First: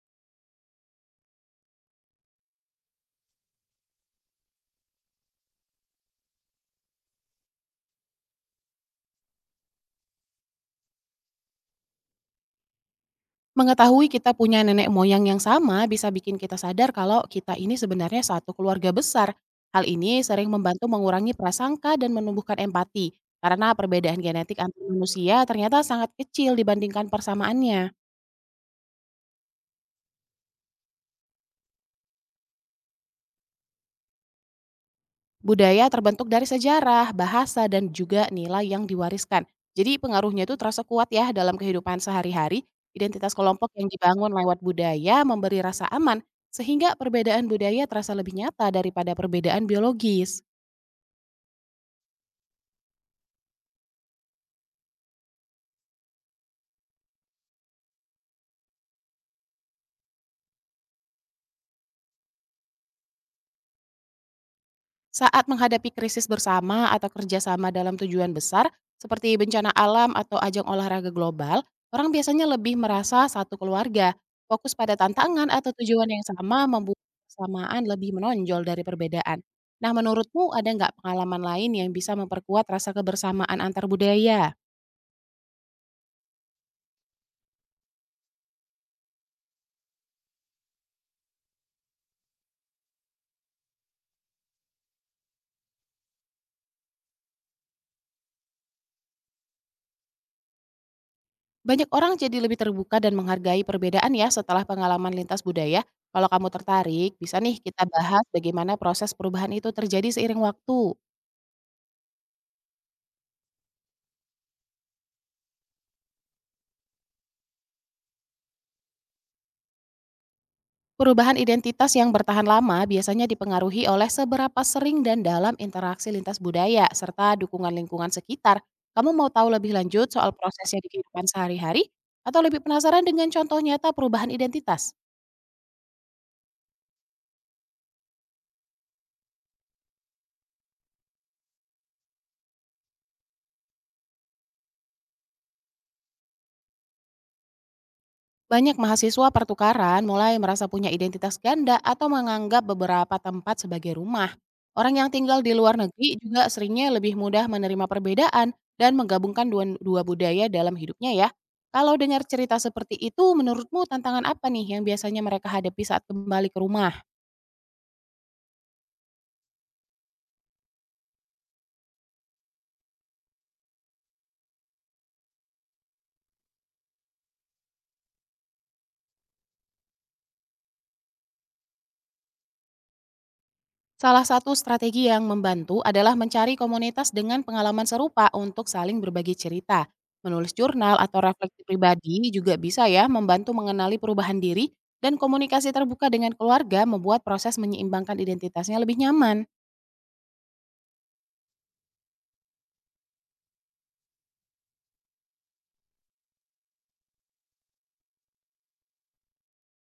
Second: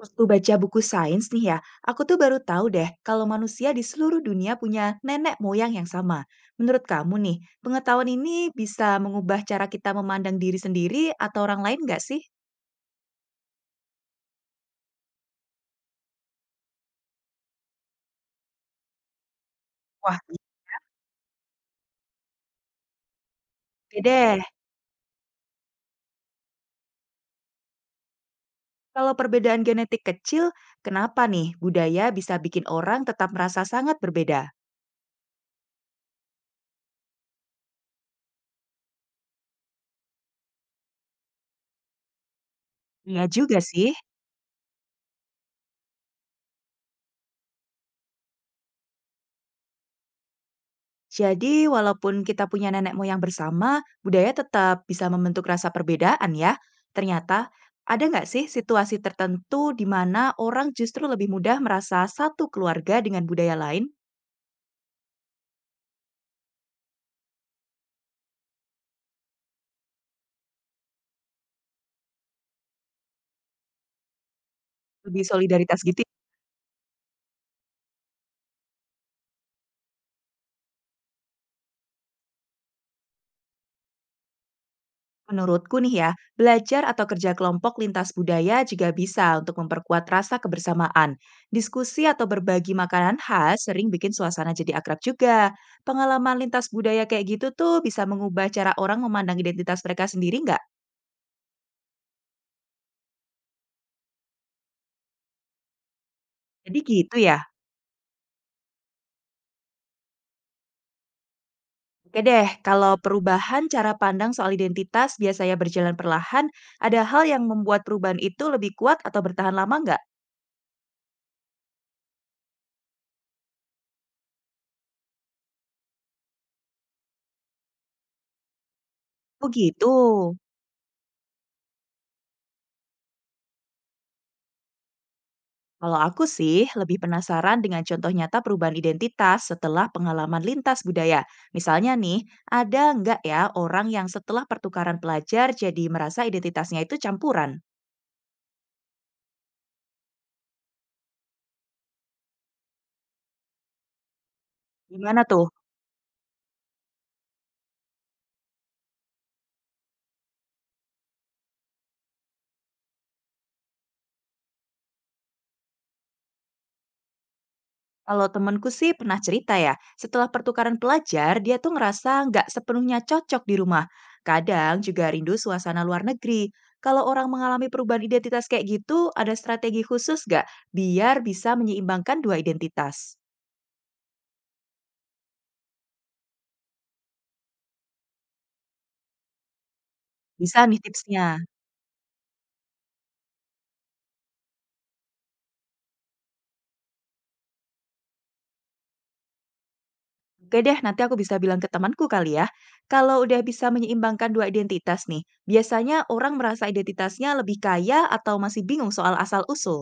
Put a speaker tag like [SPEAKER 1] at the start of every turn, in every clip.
[SPEAKER 1] Waktu baca buku sains nih ya, aku tuh baru tahu deh kalau manusia di seluruh dunia punya nenek moyang yang sama. Menurut kamu nih, pengetahuan ini bisa mengubah cara kita memandang diri sendiri atau orang lain nggak sih?
[SPEAKER 2] Mengetahui kita punya nenek moyang yang sama bisa bikin kita sadar kalau kita ini sebenarnya satu keluarga besar. Hal
[SPEAKER 1] Wah.
[SPEAKER 2] ini sering membantu mengurangi prasangka dan menumbuhkan empati, karena
[SPEAKER 1] Oke
[SPEAKER 2] perbedaan
[SPEAKER 1] deh,
[SPEAKER 2] genetik antar manusia ternyata sangat kecil dibandingkan persamaannya.
[SPEAKER 1] kalau perbedaan genetik kecil, kenapa nih budaya bisa bikin orang tetap merasa sangat berbeda?
[SPEAKER 2] Budaya terbentuk dari sejarah, bahasa, dan juga nilai yang diwariskan. Jadi pengaruhnya itu terasa kuat ya dalam kehidupan sehari-hari.
[SPEAKER 1] Iya
[SPEAKER 2] Identitas
[SPEAKER 1] juga
[SPEAKER 2] kelompok yang
[SPEAKER 1] sih.
[SPEAKER 2] dibangun lewat budaya memberi rasa aman, sehingga perbedaan budaya terasa lebih nyata daripada perbedaan biologis.
[SPEAKER 1] Jadi, walaupun kita punya nenek moyang bersama, budaya tetap bisa membentuk rasa perbedaan ya. Ternyata, ada nggak sih situasi tertentu di mana orang justru lebih mudah merasa satu keluarga dengan budaya lain?
[SPEAKER 2] Saat menghadapi krisis bersama atau kerjasama dalam tujuan besar, seperti bencana alam atau ajang olahraga global, orang biasanya lebih merasa satu keluarga. Fokus pada
[SPEAKER 1] Lebih
[SPEAKER 2] tantangan atau
[SPEAKER 1] solidaritas gitu
[SPEAKER 2] tujuan
[SPEAKER 1] ya.
[SPEAKER 2] yang sama membuat kesamaan lebih menonjol dari perbedaan. Nah, menurutmu ada nggak pengalaman lain yang bisa memperkuat rasa kebersamaan antar budaya?
[SPEAKER 1] Menurutku nih ya, belajar atau kerja kelompok lintas budaya juga bisa untuk memperkuat rasa kebersamaan. Diskusi atau berbagi makanan khas sering bikin suasana jadi akrab juga. Pengalaman lintas budaya kayak gitu tuh bisa mengubah cara orang memandang identitas mereka sendiri nggak?
[SPEAKER 2] Banyak orang jadi lebih terbuka dan menghargai perbedaan ya setelah pengalaman lintas budaya. Kalau kamu
[SPEAKER 1] Jadi
[SPEAKER 2] tertarik,
[SPEAKER 1] gitu
[SPEAKER 2] bisa
[SPEAKER 1] ya?
[SPEAKER 2] nih kita bahas bagaimana proses perubahan itu terjadi seiring waktu.
[SPEAKER 1] Oke deh, kalau perubahan cara pandang soal identitas biasanya berjalan perlahan, ada hal yang membuat perubahan itu lebih kuat atau bertahan lama nggak?
[SPEAKER 2] Perubahan identitas yang bertahan lama biasanya dipengaruhi oleh seberapa sering dan dalam interaksi lintas budaya serta dukungan lingkungan sekitar. Kamu mau tahu
[SPEAKER 1] Oh
[SPEAKER 2] lebih
[SPEAKER 1] gitu.
[SPEAKER 2] lanjut soal prosesnya di kehidupan sehari-hari atau lebih penasaran dengan contoh nyata perubahan identitas?
[SPEAKER 1] Kalau aku sih lebih penasaran dengan contoh nyata perubahan identitas setelah pengalaman lintas budaya. Misalnya nih, ada nggak ya orang yang setelah pertukaran pelajar jadi merasa identitasnya itu campuran?
[SPEAKER 2] Banyak mahasiswa pertukaran mulai merasa punya identitas ganda atau menganggap beberapa tempat sebagai rumah. Orang yang
[SPEAKER 1] Gimana
[SPEAKER 2] tinggal
[SPEAKER 1] tuh?
[SPEAKER 2] di luar negeri juga seringnya lebih mudah menerima perbedaan dan menggabungkan dua budaya dalam hidupnya ya. Kalau dengar cerita seperti itu, menurutmu tantangan apa nih yang biasanya mereka hadapi saat kembali ke rumah?
[SPEAKER 1] Kalau temanku sih pernah cerita ya, setelah pertukaran pelajar, dia tuh ngerasa nggak sepenuhnya cocok di rumah. Kadang juga rindu suasana luar negeri. Kalau orang mengalami perubahan identitas kayak gitu, ada strategi khusus nggak biar bisa menyeimbangkan dua identitas?
[SPEAKER 2] Salah satu strategi yang membantu adalah mencari komunitas dengan pengalaman serupa untuk saling berbagi cerita. Menulis
[SPEAKER 1] Bisa nih
[SPEAKER 2] jurnal atau
[SPEAKER 1] tipsnya.
[SPEAKER 2] refleksi pribadi juga bisa ya membantu mengenali perubahan diri, dan komunikasi terbuka dengan keluarga membuat proses menyeimbangkan identitasnya lebih nyaman.
[SPEAKER 1] Oke deh, nanti aku bisa bilang ke temanku kali ya. Kalau udah bisa menyeimbangkan dua identitas nih, biasanya orang merasa identitasnya lebih kaya atau masih bingung soal asal-usul.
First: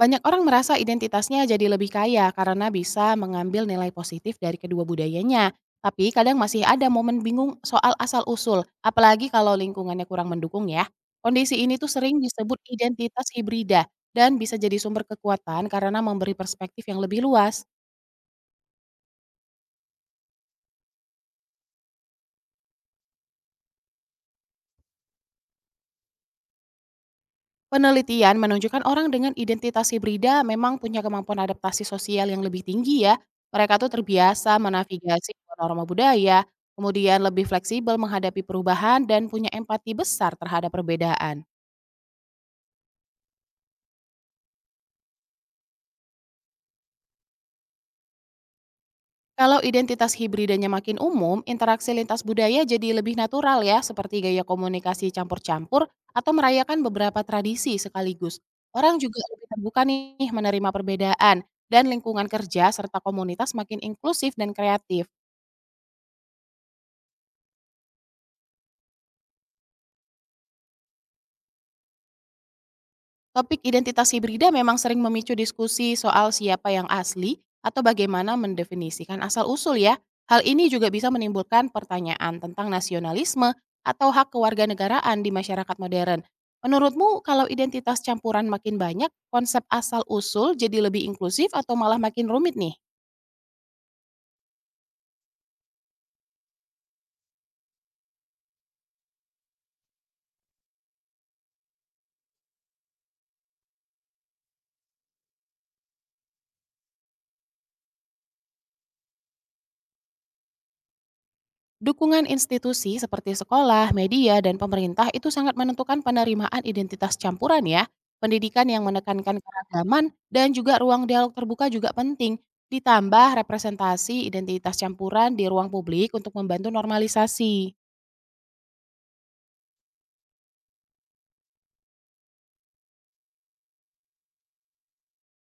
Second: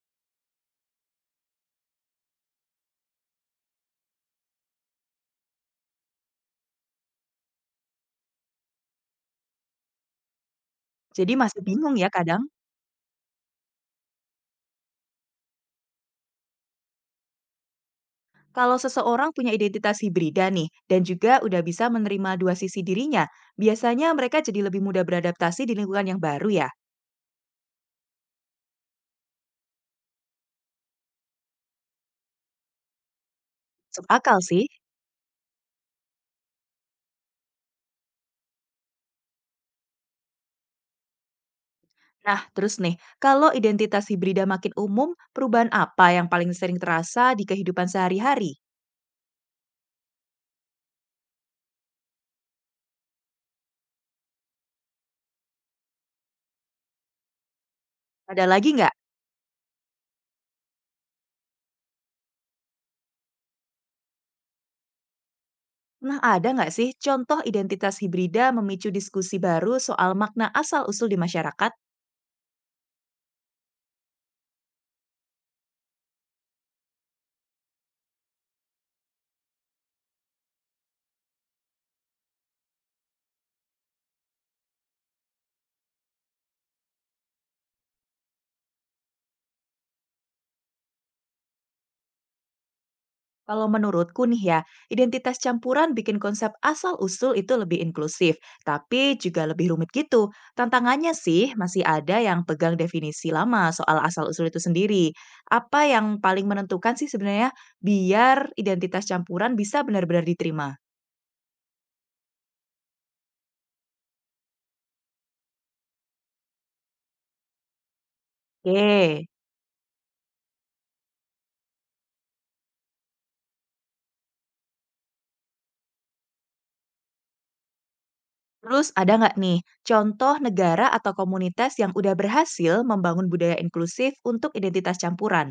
[SPEAKER 2] Banyak orang merasa identitasnya jadi lebih kaya karena bisa mengambil nilai positif dari kedua budayanya. Tapi kadang masih ada momen bingung soal asal-usul, apalagi kalau lingkungannya kurang mendukung ya.
[SPEAKER 1] Jadi
[SPEAKER 2] Kondisi
[SPEAKER 1] masih
[SPEAKER 2] ini tuh
[SPEAKER 1] bingung ya
[SPEAKER 2] sering
[SPEAKER 1] kadang.
[SPEAKER 2] disebut identitas hibrida, dan bisa jadi sumber kekuatan karena memberi perspektif yang lebih luas.
[SPEAKER 1] Kalau seseorang punya identitas hibrida nih, dan juga udah bisa menerima dua sisi dirinya, biasanya mereka jadi lebih mudah beradaptasi di lingkungan yang baru ya.
[SPEAKER 2] Penelitian menunjukkan orang dengan identitas hibrida memang punya kemampuan adaptasi sosial yang lebih tinggi ya. Mereka tuh
[SPEAKER 1] Masuk akal
[SPEAKER 2] terbiasa
[SPEAKER 1] sih.
[SPEAKER 2] menavigasi norma budaya, kemudian lebih fleksibel menghadapi perubahan dan punya empati besar terhadap perbedaan.
[SPEAKER 1] Nah, terus nih, kalau identitas hibrida makin umum, perubahan apa yang paling sering terasa di kehidupan sehari-hari?
[SPEAKER 2] Kalau identitas hibridanya makin umum, interaksi lintas budaya jadi lebih natural ya, seperti gaya komunikasi campur-campur atau merayakan beberapa tradisi sekaligus.
[SPEAKER 1] Ada lagi nggak?
[SPEAKER 2] Orang juga lebih terbuka nih menerima perbedaan, dan lingkungan kerja serta komunitas makin inklusif dan kreatif.
[SPEAKER 1] Nah, ada nggak sih contoh identitas hibrida memicu diskusi baru soal makna asal-usul di masyarakat?
[SPEAKER 2] Topik identitas hibrida memang sering memicu diskusi soal siapa yang asli atau bagaimana mendefinisikan asal-usul ya. Hal ini juga bisa menimbulkan pertanyaan tentang nasionalisme atau hak kewarganegaraan di masyarakat modern. Menurutmu kalau identitas campuran makin banyak, konsep asal-usul jadi lebih inklusif atau malah makin rumit nih?
[SPEAKER 1] Kalau menurutku nih ya, identitas campuran bikin konsep asal-usul itu lebih inklusif, tapi juga lebih rumit gitu. Tantangannya sih masih ada yang pegang definisi lama soal asal-usul itu sendiri. Apa yang paling menentukan sih sebenarnya biar identitas campuran bisa benar-benar diterima?
[SPEAKER 2] Dukungan institusi seperti sekolah, media, dan pemerintah itu sangat menentukan penerimaan identitas campuran ya. Pendidikan yang
[SPEAKER 1] Oke.
[SPEAKER 2] menekankan keragaman dan juga ruang dialog terbuka juga penting. Ditambah representasi identitas campuran di ruang publik untuk membantu normalisasi.
[SPEAKER 1] Terus ada nggak nih contoh negara atau komunitas yang udah berhasil membangun budaya inklusif untuk identitas campuran?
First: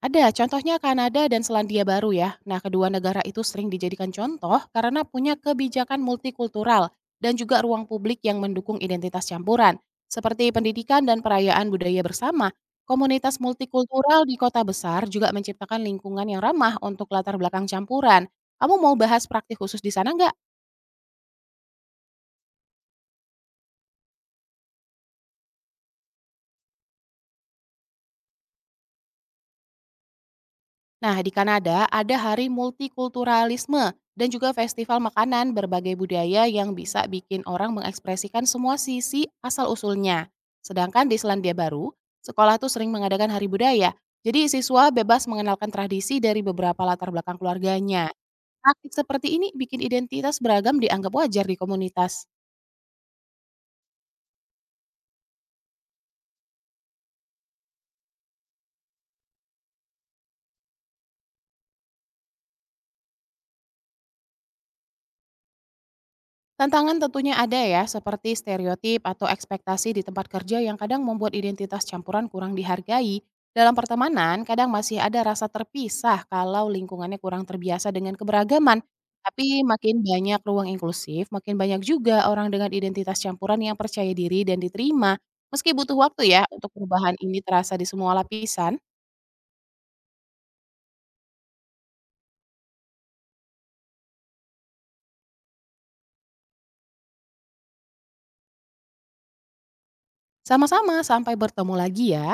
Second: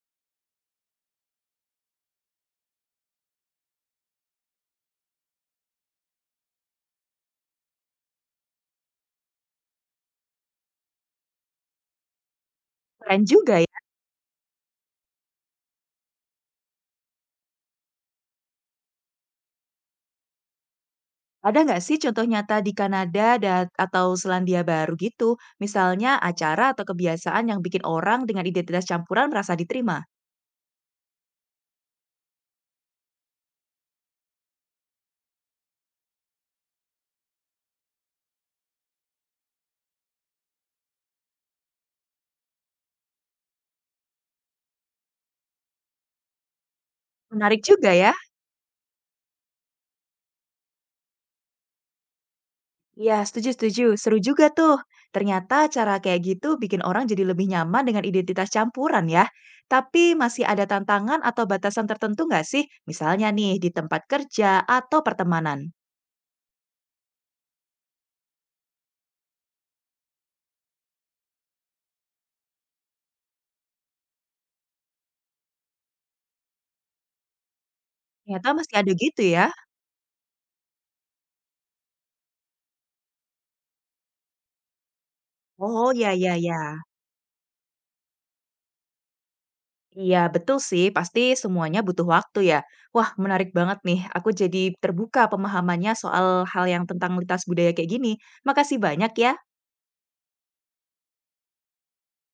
[SPEAKER 2] Ada, contohnya Kanada dan Selandia Baru ya. Nah, kedua negara itu sering dijadikan contoh karena punya kebijakan multikultural dan juga ruang publik yang mendukung identitas campuran, seperti pendidikan dan perayaan budaya bersama.
[SPEAKER 1] Keren
[SPEAKER 2] Komunitas
[SPEAKER 1] juga ya.
[SPEAKER 2] multikultural di kota besar juga menciptakan lingkungan yang ramah untuk latar belakang campuran. Kamu mau bahas praktik khusus di sana nggak?
[SPEAKER 1] Ada nggak sih contoh nyata di Kanada dan atau Selandia Baru gitu? Misalnya acara atau kebiasaan yang bikin orang dengan identitas campuran merasa diterima.
[SPEAKER 2] Nah, di Kanada ada hari multikulturalisme dan juga festival makanan berbagai budaya yang bisa bikin orang mengekspresikan semua sisi asal-usulnya. Sedangkan di Selandia Baru, sekolah tuh sering mengadakan hari budaya. Jadi siswa bebas mengenalkan tradisi dari beberapa latar belakang
[SPEAKER 1] Menarik juga
[SPEAKER 2] keluarganya.
[SPEAKER 1] ya.
[SPEAKER 2] Praktik seperti ini bikin identitas beragam dianggap wajar di komunitas.
[SPEAKER 1] Iya, setuju-setuju. Seru juga tuh. Ternyata cara kayak gitu bikin orang jadi lebih nyaman dengan identitas campuran ya. Tapi masih ada tantangan atau batasan tertentu nggak sih? Misalnya nih di tempat kerja atau pertemanan.
[SPEAKER 2] Tantangan tentunya ada ya, seperti stereotip atau ekspektasi di tempat kerja yang kadang membuat identitas campuran kurang dihargai. Dalam pertemanan, kadang masih ada rasa terpisah kalau lingkungannya kurang terbiasa dengan
[SPEAKER 1] Ternyata masih
[SPEAKER 2] keberagaman.
[SPEAKER 1] ada gitu ya.
[SPEAKER 2] Tapi makin banyak ruang inklusif, makin banyak juga orang dengan identitas campuran yang percaya diri dan diterima. Meski
[SPEAKER 1] Oh,
[SPEAKER 2] butuh
[SPEAKER 1] ya,
[SPEAKER 2] waktu
[SPEAKER 1] ya,
[SPEAKER 2] ya untuk
[SPEAKER 1] ya.
[SPEAKER 2] perubahan ini terasa di semua lapisan.
[SPEAKER 1] Iya, betul sih. Pasti semuanya butuh waktu ya. Wah, menarik banget nih. Aku jadi terbuka pemahamannya soal hal yang tentang lintas budaya kayak gini. Makasih banyak ya.
[SPEAKER 2] Sama-sama, sampai bertemu lagi ya.